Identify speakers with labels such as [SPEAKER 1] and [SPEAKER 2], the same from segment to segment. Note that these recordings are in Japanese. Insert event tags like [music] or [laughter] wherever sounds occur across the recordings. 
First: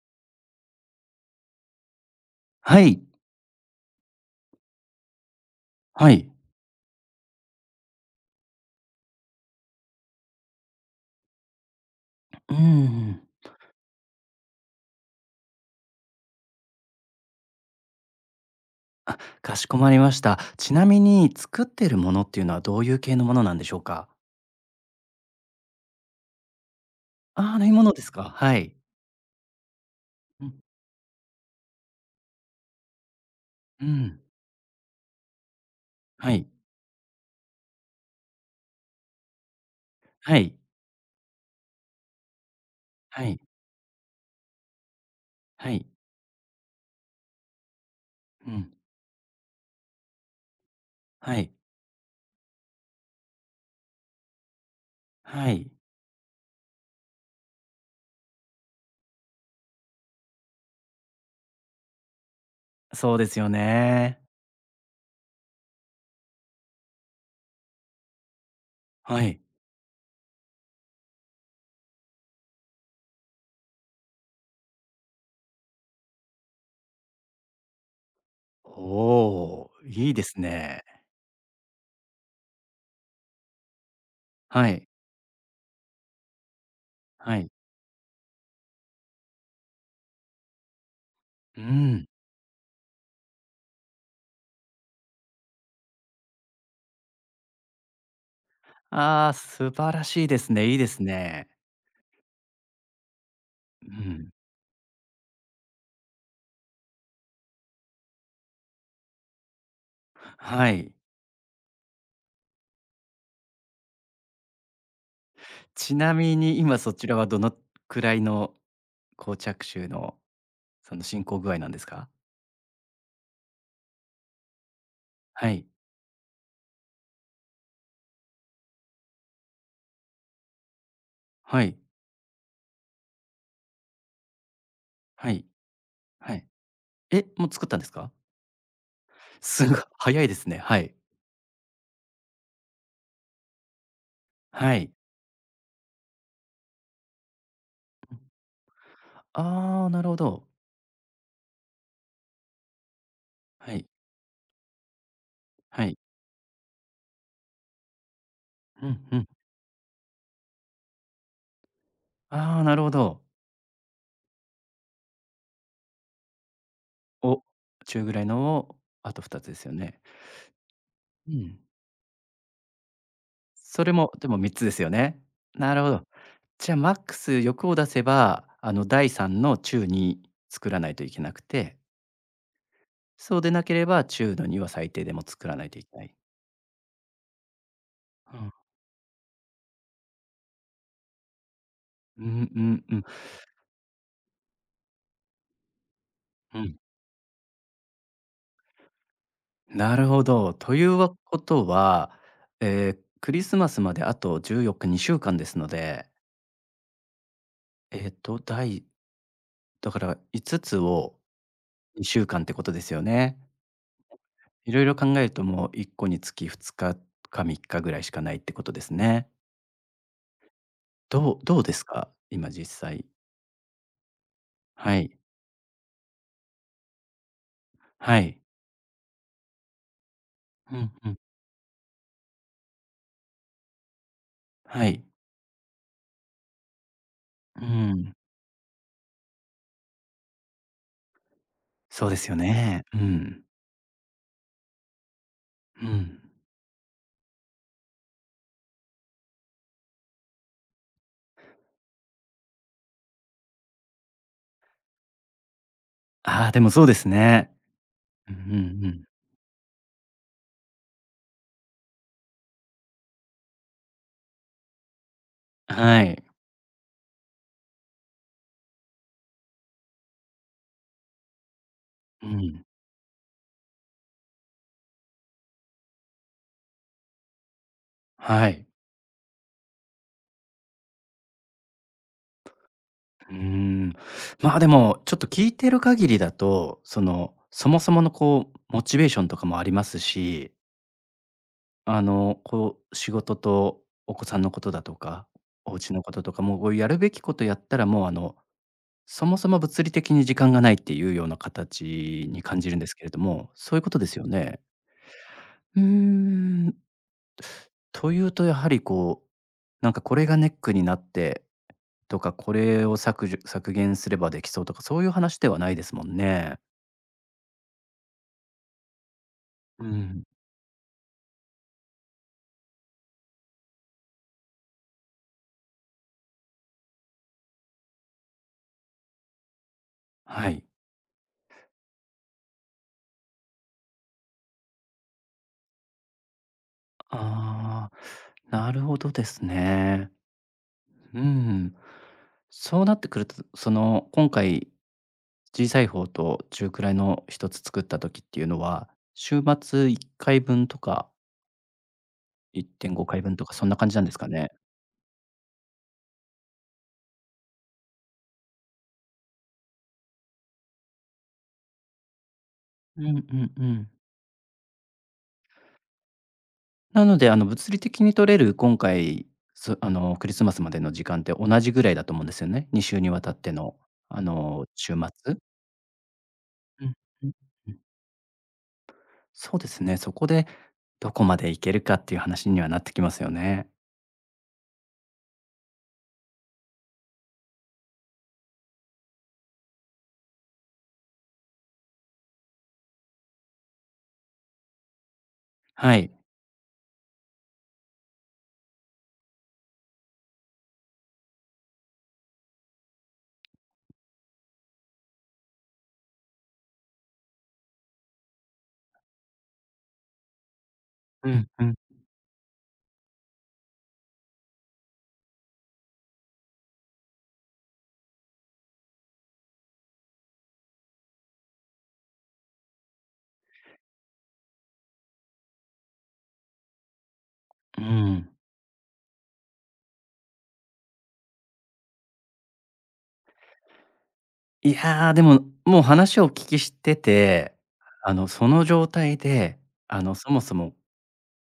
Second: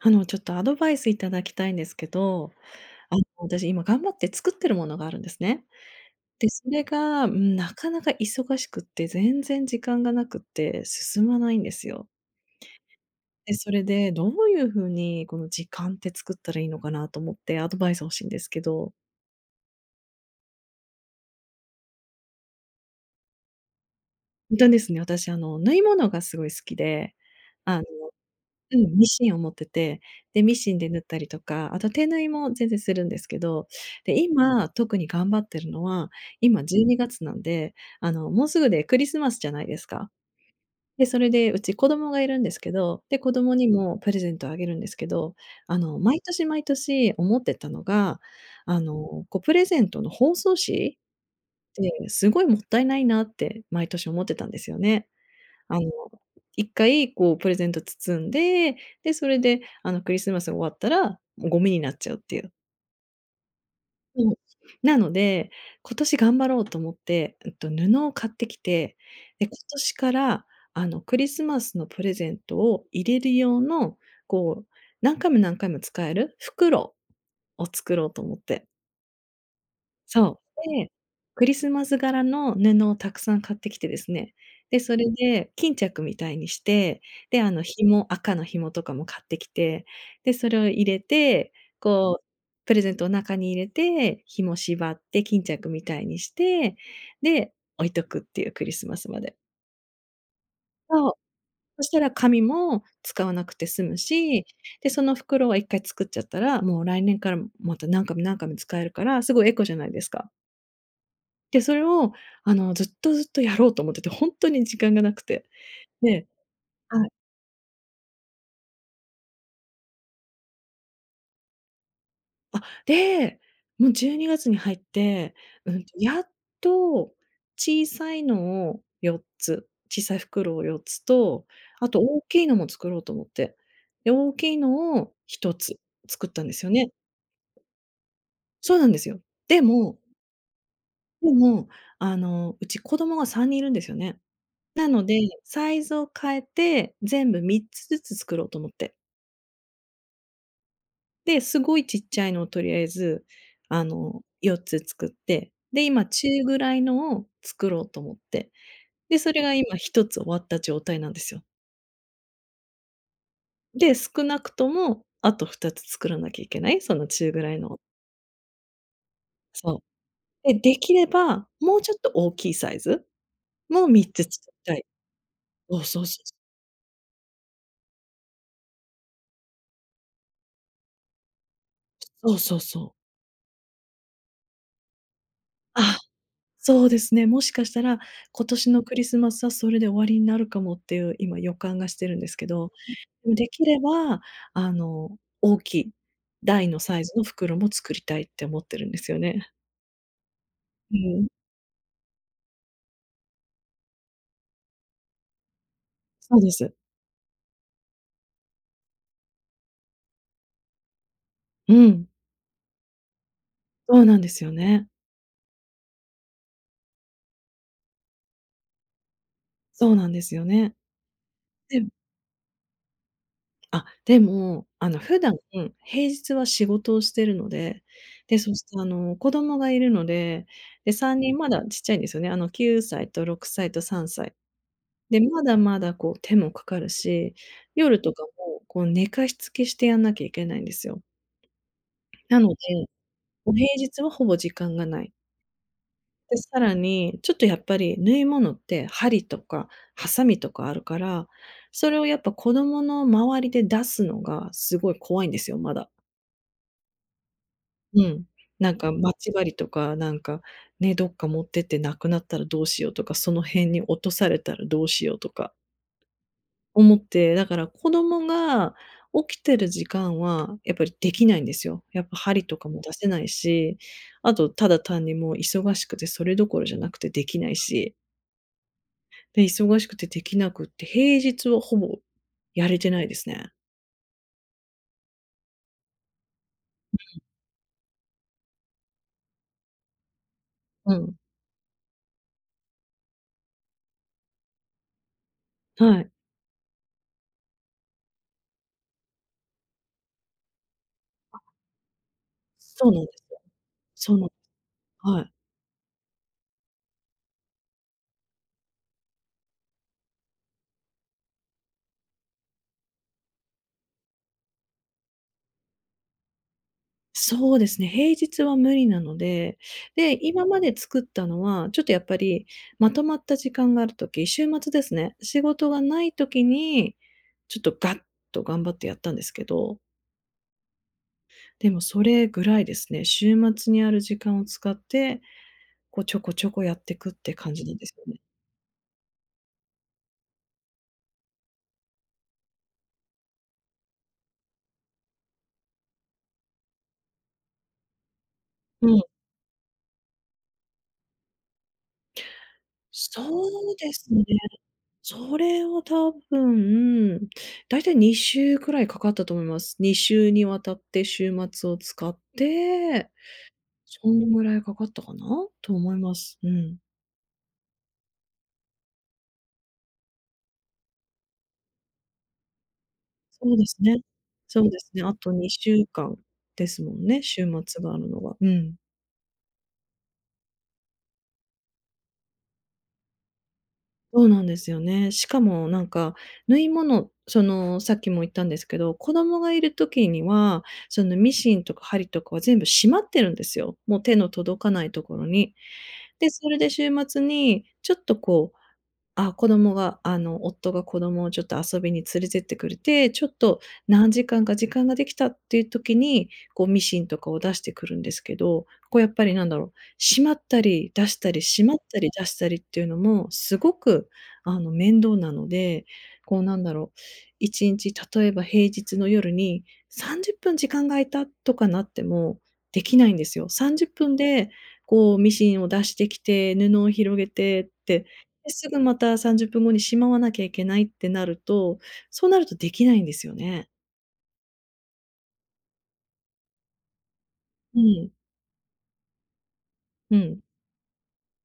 [SPEAKER 1] あの、ちょっとアドバイス頂きたいんですけど、
[SPEAKER 2] はい。
[SPEAKER 1] あの、私今頑張って作ってるものがあるんですね。
[SPEAKER 2] はい。
[SPEAKER 1] で、それが、うーん、なかなか忙しくて、全然時間がなくって、進まないんですよ。
[SPEAKER 2] うーん。
[SPEAKER 1] で、それで、どういう風にこの時間って作ったらいいのかなと思って、アドバイス欲しいんですけど。
[SPEAKER 2] あ、かしこまりました。ちなみに、作ってる物っていうのはどういう系のものなんでしょうか？
[SPEAKER 1] んとですね、私、あの、縫い物が凄い好きで、
[SPEAKER 2] ああ、縫い
[SPEAKER 1] あの
[SPEAKER 2] 物ですか。はい。
[SPEAKER 1] うん。ミシンを持ってて、で、
[SPEAKER 2] う
[SPEAKER 1] ミ
[SPEAKER 2] ん。
[SPEAKER 1] シンで縫ったりとか、あと手縫いも全然するんですけど、
[SPEAKER 2] う
[SPEAKER 1] で、
[SPEAKER 2] ん。
[SPEAKER 1] 今、特に頑張ってるのは、
[SPEAKER 2] はい。
[SPEAKER 1] 今12月なんで、あの、もうすぐでクリスマスじゃないですか？
[SPEAKER 2] はい。
[SPEAKER 1] で、それでうち子供がいるんですけど、で、
[SPEAKER 2] は
[SPEAKER 1] 子
[SPEAKER 2] い。
[SPEAKER 1] 供にもプレゼントあげるんですけど、
[SPEAKER 2] は
[SPEAKER 1] あ
[SPEAKER 2] い。
[SPEAKER 1] の、毎年毎年思ってたのが、
[SPEAKER 2] うん。
[SPEAKER 1] あの、こう、プレゼントの包装紙っ
[SPEAKER 2] はい。
[SPEAKER 1] てすごいもったいないなって毎年思ってたんですよね。
[SPEAKER 2] はい。
[SPEAKER 1] あの、1回こう、プレゼント包んで、で、それであの、クリスマスが終わったらゴミになっちゃうっていう。
[SPEAKER 2] そうですよね。
[SPEAKER 1] そう。なので、今年頑張ろうと思って、えっと、布を買ってきて、
[SPEAKER 2] はい。
[SPEAKER 1] で、今年から、あの、クリスマスのプレゼントを入れる用の、こう、何回も何回も使える、袋を作ろうと思って。
[SPEAKER 2] おお、いいです
[SPEAKER 1] そう。
[SPEAKER 2] ね。
[SPEAKER 1] で、クリスマス柄の布をたくさん買ってきてですね、
[SPEAKER 2] は
[SPEAKER 1] で、
[SPEAKER 2] い。
[SPEAKER 1] それで巾着みたいにして、
[SPEAKER 2] は
[SPEAKER 1] で、
[SPEAKER 2] い。
[SPEAKER 1] あの、紐赤の紐とかも買ってきて、で、それを入れて、
[SPEAKER 2] うん。
[SPEAKER 1] こう、プレゼントを中に入れて、紐縛って巾着みたいにして、で、置いとくっていう。クリスマスま
[SPEAKER 2] ああ、
[SPEAKER 1] で。
[SPEAKER 2] 素晴らしいですね。いいです
[SPEAKER 1] そう。
[SPEAKER 2] ね。
[SPEAKER 1] そしたら紙も使わなくて済
[SPEAKER 2] う
[SPEAKER 1] む
[SPEAKER 2] ん。
[SPEAKER 1] し、で、その袋は1回作っちゃったら、もう来年からまた何回も何回も使えるから、すごいエコじゃないですか？
[SPEAKER 2] はい。
[SPEAKER 1] で、それを、あの、ずっとずっとやろうと思ってて、本当に時間が無くて。
[SPEAKER 2] ちな
[SPEAKER 1] で
[SPEAKER 2] みに、今そ
[SPEAKER 1] は
[SPEAKER 2] ち
[SPEAKER 1] い。
[SPEAKER 2] らはどの位の、こう、着手の、その、進行具合なんですか？
[SPEAKER 1] あ。で、もう12月に入って、
[SPEAKER 2] はい。
[SPEAKER 1] うん、やっと、小さいのを4つ、小さい袋を4つと、
[SPEAKER 2] はい。
[SPEAKER 1] あと大きいのも作ろうと思って。で、大きいのを
[SPEAKER 2] は
[SPEAKER 1] ひ
[SPEAKER 2] い。
[SPEAKER 1] とつ作っ
[SPEAKER 2] は
[SPEAKER 1] た
[SPEAKER 2] い。
[SPEAKER 1] んですよね。
[SPEAKER 2] え？もう作ったんですか？
[SPEAKER 1] そうなんですよ。で
[SPEAKER 2] すご、
[SPEAKER 1] も
[SPEAKER 2] 早いですね。はい。
[SPEAKER 1] でも、あの、うち子供が3人いるんですよね。
[SPEAKER 2] は
[SPEAKER 1] な
[SPEAKER 2] い。
[SPEAKER 1] ので、サイズを変えて、全部3つずつ
[SPEAKER 2] [unintelligible]
[SPEAKER 1] 作ろうと思って。
[SPEAKER 2] ああ、なるほど。
[SPEAKER 1] で、すごいちっちゃいのをとりあえず、
[SPEAKER 2] は
[SPEAKER 1] あ
[SPEAKER 2] い。
[SPEAKER 1] の、4つ作って、で、
[SPEAKER 2] はい。
[SPEAKER 1] 今中ぐらいのを作ろうと思って、
[SPEAKER 2] うん、う
[SPEAKER 1] で、
[SPEAKER 2] ん。
[SPEAKER 1] それが今1つ終わった状態なんですよ。
[SPEAKER 2] ああ、なるほど。
[SPEAKER 1] で、少なくとも、あと2つ作らなきゃいけない、その中
[SPEAKER 2] お、
[SPEAKER 1] ぐらいのを
[SPEAKER 2] 中ぐらいのをあと2つですよ
[SPEAKER 1] そ
[SPEAKER 2] ね。
[SPEAKER 1] う。で、できれ
[SPEAKER 2] う
[SPEAKER 1] ば、
[SPEAKER 2] ん。
[SPEAKER 1] もうちょっと大きいサイズ
[SPEAKER 2] そ
[SPEAKER 1] も、
[SPEAKER 2] れ
[SPEAKER 1] みっ
[SPEAKER 2] も、
[SPEAKER 1] つ
[SPEAKER 2] で
[SPEAKER 1] 作
[SPEAKER 2] もみっ
[SPEAKER 1] り
[SPEAKER 2] つで
[SPEAKER 1] た
[SPEAKER 2] す
[SPEAKER 1] い。
[SPEAKER 2] よね。な
[SPEAKER 1] おお、
[SPEAKER 2] るほ
[SPEAKER 1] そ
[SPEAKER 2] ど。
[SPEAKER 1] うそうそう
[SPEAKER 2] じゃ、マックス欲を出せば、あの、大3の中2作らないといけなくて
[SPEAKER 1] そうそうそう。
[SPEAKER 2] そうでなければ、中の2は最低でも作らないといけ
[SPEAKER 1] あ、
[SPEAKER 2] ない。
[SPEAKER 1] そうですね、もしかしたら
[SPEAKER 2] う
[SPEAKER 1] 今
[SPEAKER 2] ん。
[SPEAKER 1] 年のクリスマスは、それで終わりになるかもっていう、今予感がしてるん
[SPEAKER 2] うん
[SPEAKER 1] ですけ
[SPEAKER 2] う
[SPEAKER 1] ど。
[SPEAKER 2] んうん。
[SPEAKER 1] うん。できれば、あの、大きい
[SPEAKER 2] う
[SPEAKER 1] 大
[SPEAKER 2] ん。
[SPEAKER 1] のサイズの袋も、作りたいって思ってるんですよね。
[SPEAKER 2] なるほど。という
[SPEAKER 1] う
[SPEAKER 2] は
[SPEAKER 1] ん。
[SPEAKER 2] ことは、え、クリスマスまであと14日、2週間ですので
[SPEAKER 1] そうです。
[SPEAKER 2] えと、大。だから、5つを
[SPEAKER 1] う
[SPEAKER 2] に
[SPEAKER 1] ん。
[SPEAKER 2] しゅうかんってことですよね。
[SPEAKER 1] そうなんですよ
[SPEAKER 2] [unintelligible] いろい
[SPEAKER 1] ね。
[SPEAKER 2] ろ考えると、もう1個につき2日か3日ぐらいしかないってことですね。
[SPEAKER 1] そうなんですよね。
[SPEAKER 2] どうどうです
[SPEAKER 1] [unintelligible]
[SPEAKER 2] か？今実際。
[SPEAKER 1] あ、でも、あ
[SPEAKER 2] は
[SPEAKER 1] の、
[SPEAKER 2] い。
[SPEAKER 1] 普段、平日は仕事をしているので、
[SPEAKER 2] はい。
[SPEAKER 1] で、そして、あの、子供がいるので、
[SPEAKER 2] うん
[SPEAKER 1] で、
[SPEAKER 2] う
[SPEAKER 1] さ
[SPEAKER 2] ん。
[SPEAKER 1] んにんまだちっちゃいんですよね。あの、9歳と6歳と3歳。
[SPEAKER 2] はい。
[SPEAKER 1] で、まだまだこう手もかかるし、
[SPEAKER 2] う
[SPEAKER 1] 夜と
[SPEAKER 2] ん。
[SPEAKER 1] かも、こう、寝かしつけしてやんなきゃいけないんですよ。
[SPEAKER 2] そうですよ
[SPEAKER 1] なので、
[SPEAKER 2] ね。うん。
[SPEAKER 1] お平日はほぼ時間がない。
[SPEAKER 2] うん。
[SPEAKER 1] で、さらに、ちょっとやっぱり、縫い物って針とかハサミとかあるから、それを、やっぱ、子供の周りで出すのがすごい怖いんですよ。まだ。
[SPEAKER 2] ああ、でもそうですね。
[SPEAKER 1] うん。
[SPEAKER 2] うんう
[SPEAKER 1] なん
[SPEAKER 2] んう
[SPEAKER 1] か、
[SPEAKER 2] ん。
[SPEAKER 1] まちばりとか、なんかね、どっか持ってって無くなったらどうしようとか、その辺に落とされたらどうしようとか
[SPEAKER 2] はい。
[SPEAKER 1] 思って、だから子供が起きてる時間はやっぱりできないんですよ。やっぱ
[SPEAKER 2] う
[SPEAKER 1] 針と
[SPEAKER 2] ん。
[SPEAKER 1] かも出せないし、あと、ただ単にもう忙しくてそれどころじゃなくてできないし。
[SPEAKER 2] はい。
[SPEAKER 1] で、忙しくてできなくて、平日はほぼやれてないです
[SPEAKER 2] うー
[SPEAKER 1] ね。
[SPEAKER 2] ん。まあ、でも、ちょっと聞いてる限りだと、そ
[SPEAKER 1] [unintelligible]
[SPEAKER 2] の、そもそもの、こう、モチベーションとかもありますし。
[SPEAKER 1] うん。
[SPEAKER 2] あの、こう、仕事とお子さんのことだとか、お家
[SPEAKER 1] は
[SPEAKER 2] の
[SPEAKER 1] い。
[SPEAKER 2] こととか、もうこうやるべきことやったら、もうあの、そもそも物理的に時間がないっていうような
[SPEAKER 1] [unintelligible]
[SPEAKER 2] 形に感じるんで
[SPEAKER 1] そう
[SPEAKER 2] す
[SPEAKER 1] な
[SPEAKER 2] け
[SPEAKER 1] ん
[SPEAKER 2] れ
[SPEAKER 1] で
[SPEAKER 2] ど
[SPEAKER 1] すよ。
[SPEAKER 2] も、そういうことで
[SPEAKER 1] そ
[SPEAKER 2] す
[SPEAKER 1] うな
[SPEAKER 2] よ
[SPEAKER 1] ん
[SPEAKER 2] ね？
[SPEAKER 1] はい。
[SPEAKER 2] うーん。というと、やはりこう、何か、これがネックになってとか、これを削除削減すればできそうとか、そういう話ではないですもんね。
[SPEAKER 1] そうですね、平日は無理なので、
[SPEAKER 2] う
[SPEAKER 1] で、
[SPEAKER 2] ん。
[SPEAKER 1] 今まで作ったのは、ちょっとやっぱり、まとまった時間があるとき、週末ですね。仕事がない時に、ちょっとガッと頑張ってやったんですけど。
[SPEAKER 2] はい。
[SPEAKER 1] でも、それぐらいですね。週末にある時間を使って、こう、ちょこちょこやってくって感じなんで
[SPEAKER 2] ああ、
[SPEAKER 1] すよね。
[SPEAKER 2] なるほどですね。うーん。そうなってくると、その、今回、小さい方と中くらいの1つ作った時っていうの
[SPEAKER 1] う
[SPEAKER 2] は、
[SPEAKER 1] ん。
[SPEAKER 2] 週末1回分とか。1.5回
[SPEAKER 1] そ
[SPEAKER 2] 分とか、そんな
[SPEAKER 1] う
[SPEAKER 2] 感
[SPEAKER 1] で
[SPEAKER 2] じなんで
[SPEAKER 1] す
[SPEAKER 2] す
[SPEAKER 1] ね。
[SPEAKER 2] かね？
[SPEAKER 1] それは多分、大体2週くらいかかったと思います。2週にわたって週末を使っ
[SPEAKER 2] うん
[SPEAKER 1] て、
[SPEAKER 2] うんうん。
[SPEAKER 1] そんぐらいかかったかなと思います。うん。
[SPEAKER 2] なので、あの、物理的に取れる今回、すあの、クリスマスまでの時間って、同じ位だと思うんですよね。2週に渡って
[SPEAKER 1] そうで
[SPEAKER 2] の、
[SPEAKER 1] すね。
[SPEAKER 2] あ
[SPEAKER 1] そ
[SPEAKER 2] の、
[SPEAKER 1] うです
[SPEAKER 2] 週
[SPEAKER 1] ね、あと
[SPEAKER 2] 末。
[SPEAKER 1] 2週間です
[SPEAKER 2] う
[SPEAKER 1] も
[SPEAKER 2] ん、
[SPEAKER 1] んね、
[SPEAKER 2] うん、
[SPEAKER 1] 週
[SPEAKER 2] うん。
[SPEAKER 1] 末があるのは、うん。
[SPEAKER 2] そうですね、そこで、どこまで行けるかっていう話にはなってきますよね。
[SPEAKER 1] そうなんですよね。しかもなんか縫い物、その、さっきも言ったんですけど、子供がいる時には、そのミシンとか針とかは全部しまってるんですよ。もう手の届かないところに。
[SPEAKER 2] はい。
[SPEAKER 1] で、それで週末にちょっとこう、あ、子供があの夫が子供をちょっと遊びに連れてってくれて、ちょっと何時間か時間ができたっていう時に、こうミシンとかを出してくるんですけど、こうやっぱりなんだろう、しまったり出し
[SPEAKER 2] う
[SPEAKER 1] たり、
[SPEAKER 2] ん
[SPEAKER 1] し
[SPEAKER 2] う
[SPEAKER 1] ま
[SPEAKER 2] ん。
[SPEAKER 1] ったり出したりっていうのも、すごくあの面倒なので、こうなんだろう、1日例えば平日の夜に、30分時間が空いたとかなっても、できないんですよ。30分で、こう、ミシンを出してきて、布を広げて
[SPEAKER 2] う
[SPEAKER 1] て、
[SPEAKER 2] ん。
[SPEAKER 1] で、すぐまた30分後にしまわなきゃいけないってなると、そうなるとできないんですよね。
[SPEAKER 2] いや、でも、もう話をお聞きしてて、
[SPEAKER 1] う
[SPEAKER 2] あ
[SPEAKER 1] ん。
[SPEAKER 2] の、その状態で、あの、
[SPEAKER 1] う
[SPEAKER 2] そも
[SPEAKER 1] ん。
[SPEAKER 2] そも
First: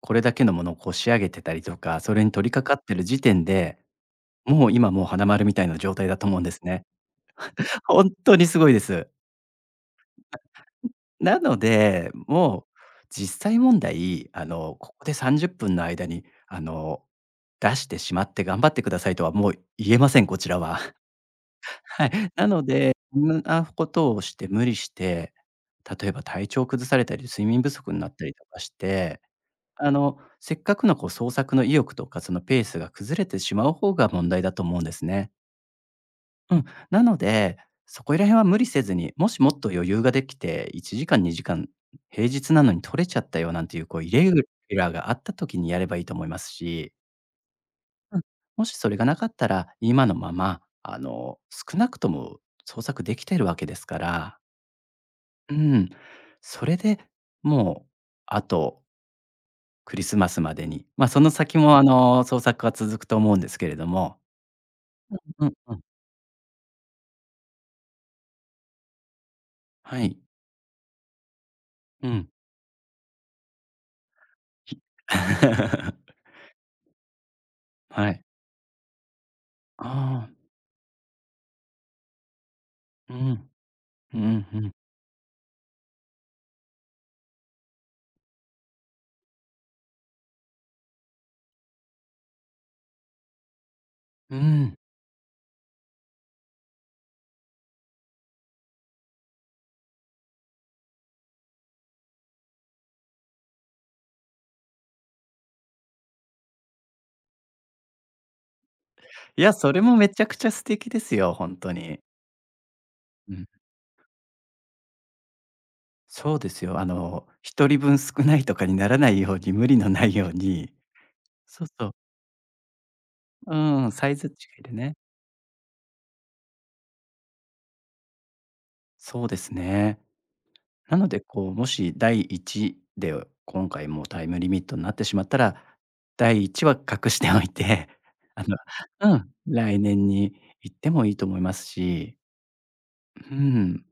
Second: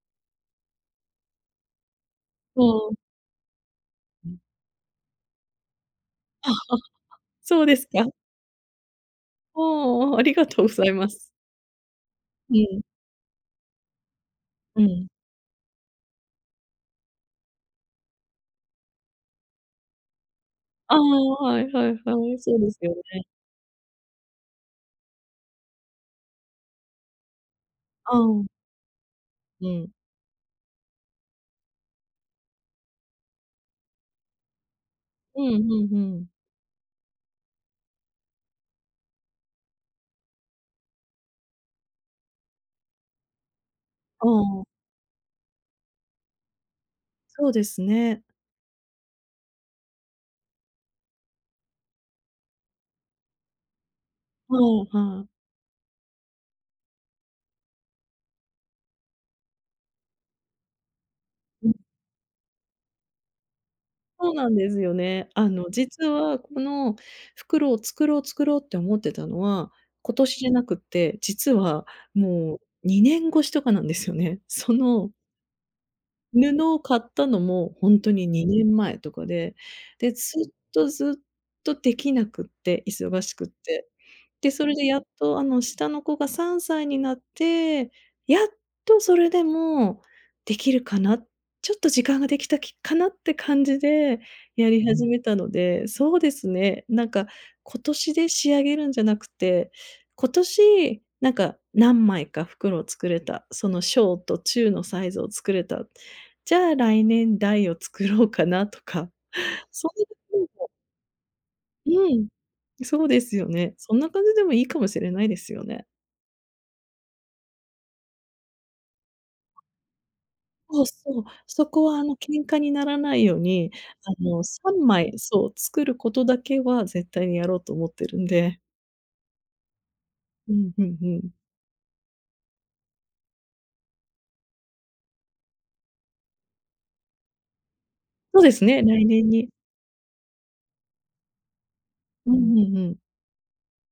[SPEAKER 2] これだけのものを、こう仕上げてたりとか、それに取り
[SPEAKER 1] そ
[SPEAKER 2] 掛かって
[SPEAKER 1] う。
[SPEAKER 2] る時点で、
[SPEAKER 1] うん。
[SPEAKER 2] もう今、もう花丸みたいな状態だと思う
[SPEAKER 1] [giggles]
[SPEAKER 2] ん
[SPEAKER 1] あ、
[SPEAKER 2] です
[SPEAKER 1] は。
[SPEAKER 2] ね。
[SPEAKER 1] そうで
[SPEAKER 2] [chuckles]
[SPEAKER 1] す
[SPEAKER 2] ほん
[SPEAKER 1] か？
[SPEAKER 2] っとにすごいです。
[SPEAKER 1] ああ、ありがとうござい
[SPEAKER 2] [unintelligible]
[SPEAKER 1] ます。
[SPEAKER 2] なので、
[SPEAKER 1] う
[SPEAKER 2] もう
[SPEAKER 1] ん。
[SPEAKER 2] 実際問題、あの、
[SPEAKER 1] う
[SPEAKER 2] ここ
[SPEAKER 1] ん。
[SPEAKER 2] で30分の間に、あの、出してしまって頑張ってくださいとはもう言えません、こちらは。[chuckles]
[SPEAKER 1] ああ、はいはいは
[SPEAKER 2] はい。
[SPEAKER 1] い。
[SPEAKER 2] な
[SPEAKER 1] そう
[SPEAKER 2] の
[SPEAKER 1] ですよ
[SPEAKER 2] で、う
[SPEAKER 1] ね。
[SPEAKER 2] んなことをして無理して、例えば体調崩されたり、睡眠不足になっ
[SPEAKER 1] あ
[SPEAKER 2] たりと
[SPEAKER 1] ん。
[SPEAKER 2] かして、
[SPEAKER 1] うん。
[SPEAKER 2] あの、せっかくのこう創作の意欲とか、そのペースが崩れてしまう方が問題だと思うんですね。
[SPEAKER 1] うん、ふんふん。
[SPEAKER 2] うん。なので、そこいら辺は無理せずに、もしもっと余裕ができて、1時間2時間平日なのに取れちゃったよなんていう、こうイレ
[SPEAKER 1] あ
[SPEAKER 2] ギュ
[SPEAKER 1] あ。
[SPEAKER 2] ラーがあった時にやればいいと思いますし。
[SPEAKER 1] そうです
[SPEAKER 2] うん。
[SPEAKER 1] ね。
[SPEAKER 2] もしそれが無かったら、今のまま、あの、少なくとも創作できてるわけですから。
[SPEAKER 1] ふんふん。
[SPEAKER 2] うん。それで、もう、あとクリスマスまでに。ま、その先
[SPEAKER 1] う
[SPEAKER 2] も
[SPEAKER 1] ん。
[SPEAKER 2] あの創作が続くと思うんですけれども
[SPEAKER 1] そうなんですよね。
[SPEAKER 2] う
[SPEAKER 1] あ
[SPEAKER 2] ん
[SPEAKER 1] の、
[SPEAKER 2] うんうん。
[SPEAKER 1] 実はこの袋を作ろう作ろうって思ってたのは、
[SPEAKER 2] は
[SPEAKER 1] 今
[SPEAKER 2] い。
[SPEAKER 1] 年じゃなくって、実は
[SPEAKER 2] うん。
[SPEAKER 1] もう2年越しとかなんですよね、その
[SPEAKER 2] [laughs]
[SPEAKER 1] 布を買ったのも、ほん
[SPEAKER 2] は
[SPEAKER 1] と
[SPEAKER 2] い。
[SPEAKER 1] に2年前とかで、
[SPEAKER 2] あ
[SPEAKER 1] で、ず
[SPEAKER 2] あ。
[SPEAKER 1] っとずっとできなくって、
[SPEAKER 2] う
[SPEAKER 1] 忙しくっ
[SPEAKER 2] ん、
[SPEAKER 1] て。
[SPEAKER 2] うん、
[SPEAKER 1] で、
[SPEAKER 2] ふ
[SPEAKER 1] そ
[SPEAKER 2] ん。
[SPEAKER 1] れでやっと、あの、下の子が3歳になって、やっとそれでもできるかな、ちょっと時間ができたきかなって感じで
[SPEAKER 2] う
[SPEAKER 1] や
[SPEAKER 2] ん。
[SPEAKER 1] り始めたので、そうですね、なんか、今年で仕上げるんじゃなくて、今年なんか何枚か袋を作れた、その小と中のサイズを作れた。じゃあ来年大を作ろうかなとか
[SPEAKER 2] いや、
[SPEAKER 1] [unintelligible]
[SPEAKER 2] それもめちゃくちゃ素敵ですよ、ほんと
[SPEAKER 1] う
[SPEAKER 2] に。
[SPEAKER 1] ん。そうで
[SPEAKER 2] う
[SPEAKER 1] すよ
[SPEAKER 2] ん。
[SPEAKER 1] ね、そんな感じでもいいかもしれないですよね。
[SPEAKER 2] そうですよ、あの、1人分少ないとかにならないように、無理のないように。
[SPEAKER 1] そうです。そう。
[SPEAKER 2] そ
[SPEAKER 1] そ
[SPEAKER 2] う
[SPEAKER 1] こ
[SPEAKER 2] そう。
[SPEAKER 1] は、あの、喧嘩にならないよう
[SPEAKER 2] う
[SPEAKER 1] に、
[SPEAKER 2] ーん、サ
[SPEAKER 1] あ
[SPEAKER 2] イズ
[SPEAKER 1] の、
[SPEAKER 2] 違
[SPEAKER 1] さ
[SPEAKER 2] いで
[SPEAKER 1] ん
[SPEAKER 2] ね。
[SPEAKER 1] まいそう、作ることだけは絶対にやろうと思ってるんで。
[SPEAKER 2] そうですね。
[SPEAKER 1] うん、ふ
[SPEAKER 2] な
[SPEAKER 1] んふ
[SPEAKER 2] ので、
[SPEAKER 1] ん。
[SPEAKER 2] こう、もし大1で、今回もうタイムリミットになってしまったら、大1は隠しておいて、
[SPEAKER 1] そ
[SPEAKER 2] あ
[SPEAKER 1] うで
[SPEAKER 2] の、
[SPEAKER 1] すね、来
[SPEAKER 2] う
[SPEAKER 1] 年
[SPEAKER 2] ん、
[SPEAKER 1] に。
[SPEAKER 2] 来年に行ってもいいと思いますし。
[SPEAKER 1] うんうんうん。
[SPEAKER 2] うん。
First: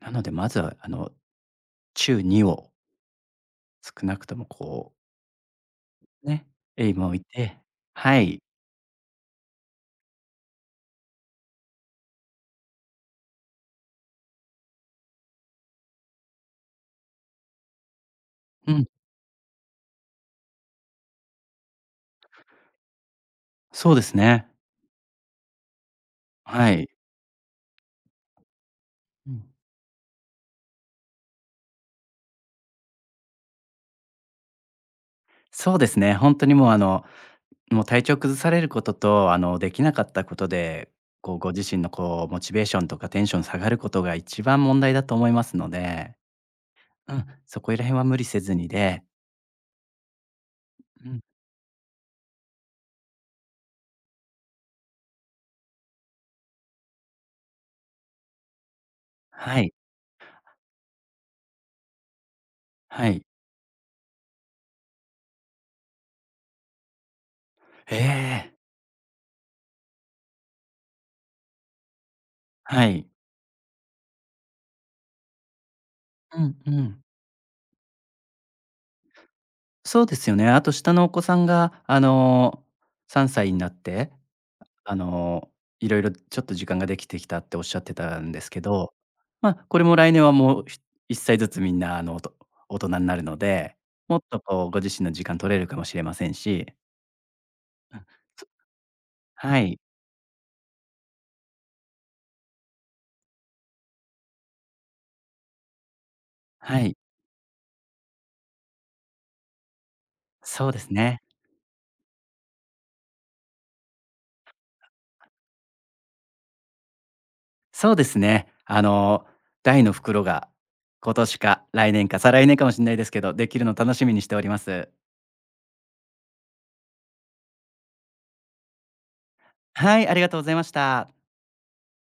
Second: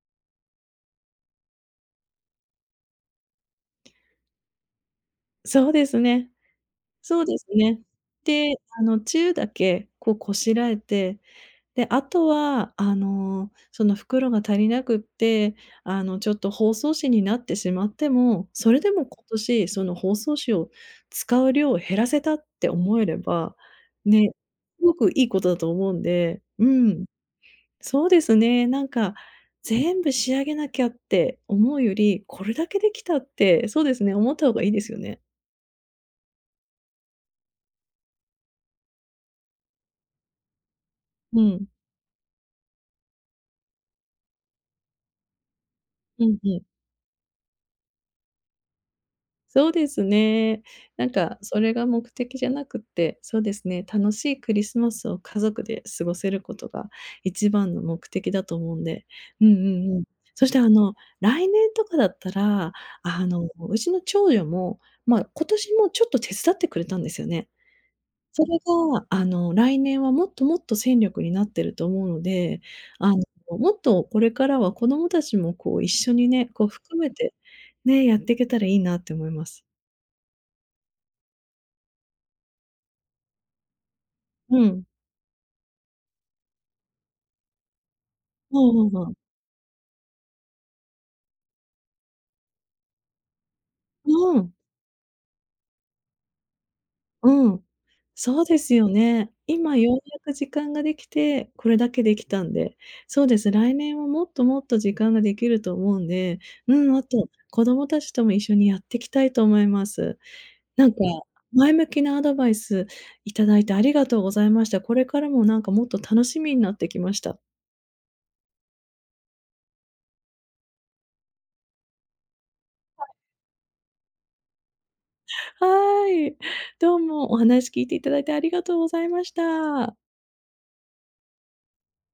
[SPEAKER 2] なので、まずは、あの、中2を少なくとも、こう
[SPEAKER 1] そうですね。
[SPEAKER 2] ね、えいもおい
[SPEAKER 1] そうです
[SPEAKER 2] て、
[SPEAKER 1] ね。
[SPEAKER 2] はい。
[SPEAKER 1] で、あの、中だけ、こう、こしらえて、で、あとは、あの、その袋が足りなくって、あの、ちょっと包装紙になってしまっても、
[SPEAKER 2] う
[SPEAKER 1] それ
[SPEAKER 2] ん。
[SPEAKER 1] でも今年その包装紙を使う量減らせたって思えれば、
[SPEAKER 2] そうです
[SPEAKER 1] ね、
[SPEAKER 2] ね。
[SPEAKER 1] すごくいいことだと思うんで、う
[SPEAKER 2] はい。
[SPEAKER 1] ん。そうですね、なんか、
[SPEAKER 2] うん。
[SPEAKER 1] 全部仕上げなきゃって思うより、これだけできたって、そうですね、思った方がいいですよね。
[SPEAKER 2] そうですね、ほんとにもう、あの、もう、体調崩されることと、あの、できなかったことで、こう、
[SPEAKER 1] う
[SPEAKER 2] ご
[SPEAKER 1] ん。
[SPEAKER 2] 自身の、こう、モチベーションとかテンション下がることが一番問題だと思いますので。
[SPEAKER 1] うんうん。
[SPEAKER 2] うん、そこいら辺は無理せずにで。
[SPEAKER 1] そうですね。な
[SPEAKER 2] う
[SPEAKER 1] ん
[SPEAKER 2] ん。
[SPEAKER 1] か、それが目的じゃなくって、そうですね、楽しいクリスマスを家族で過ごせることが一番の目的だと思うんで。うん-う
[SPEAKER 2] はい。
[SPEAKER 1] んうん。そしてあの、来年とかだったら、
[SPEAKER 2] はい。
[SPEAKER 1] あの、うちの長女も、まあ、今年もちょっと手伝ってくれたんですよね。
[SPEAKER 2] え
[SPEAKER 1] そ
[SPEAKER 2] え！
[SPEAKER 1] れが、あの、来年はもっともっと戦力になってると思うので、
[SPEAKER 2] はい。
[SPEAKER 1] あの、もっとこれからは子供たちも、こう、一緒に
[SPEAKER 2] う
[SPEAKER 1] ね、
[SPEAKER 2] ん
[SPEAKER 1] こう
[SPEAKER 2] う
[SPEAKER 1] 含
[SPEAKER 2] ん。
[SPEAKER 1] めてね、やっていけたらいいなって思います。
[SPEAKER 2] そうですよね。あと下のお子さんが、あの、3歳になって、
[SPEAKER 1] うん。
[SPEAKER 2] あの、色々ちょっと時間ができてきたっておっしゃってたんです
[SPEAKER 1] う
[SPEAKER 2] け
[SPEAKER 1] んう
[SPEAKER 2] ど、
[SPEAKER 1] んうん。
[SPEAKER 2] ま、これも来年はもう、ひ1歳ずつみんな、あの、おと大人になるので、もっ
[SPEAKER 1] う
[SPEAKER 2] と
[SPEAKER 1] ん。
[SPEAKER 2] こう、ご自身の時間取れるかもしれませんし。
[SPEAKER 1] うん。
[SPEAKER 2] うん。
[SPEAKER 1] そう
[SPEAKER 2] [unintelligible]
[SPEAKER 1] ですよね。
[SPEAKER 2] は
[SPEAKER 1] 今
[SPEAKER 2] い。
[SPEAKER 1] ようやく時間ができて、これだけできたんで。そうです、来年はもっともっと時間ができると思うんで、う
[SPEAKER 2] は
[SPEAKER 1] ん、
[SPEAKER 2] い。
[SPEAKER 1] あと、子供達とも一緒にやってきたいと思います。
[SPEAKER 2] そうで
[SPEAKER 1] な
[SPEAKER 2] す
[SPEAKER 1] んか、
[SPEAKER 2] ね。
[SPEAKER 1] 前向きなアドバイスいただいてありがとうございました。これからもなんか、もっと楽しみになってきました。
[SPEAKER 2] そうですね。あの大の袋が、今年か来年か再来年かもしんないです
[SPEAKER 1] [unintelligible]
[SPEAKER 2] けど、できるの楽しみにしております。
[SPEAKER 1] はあい。どうもお話聞いていただいてありがとうございました。
[SPEAKER 2] はい、ありがとうございました。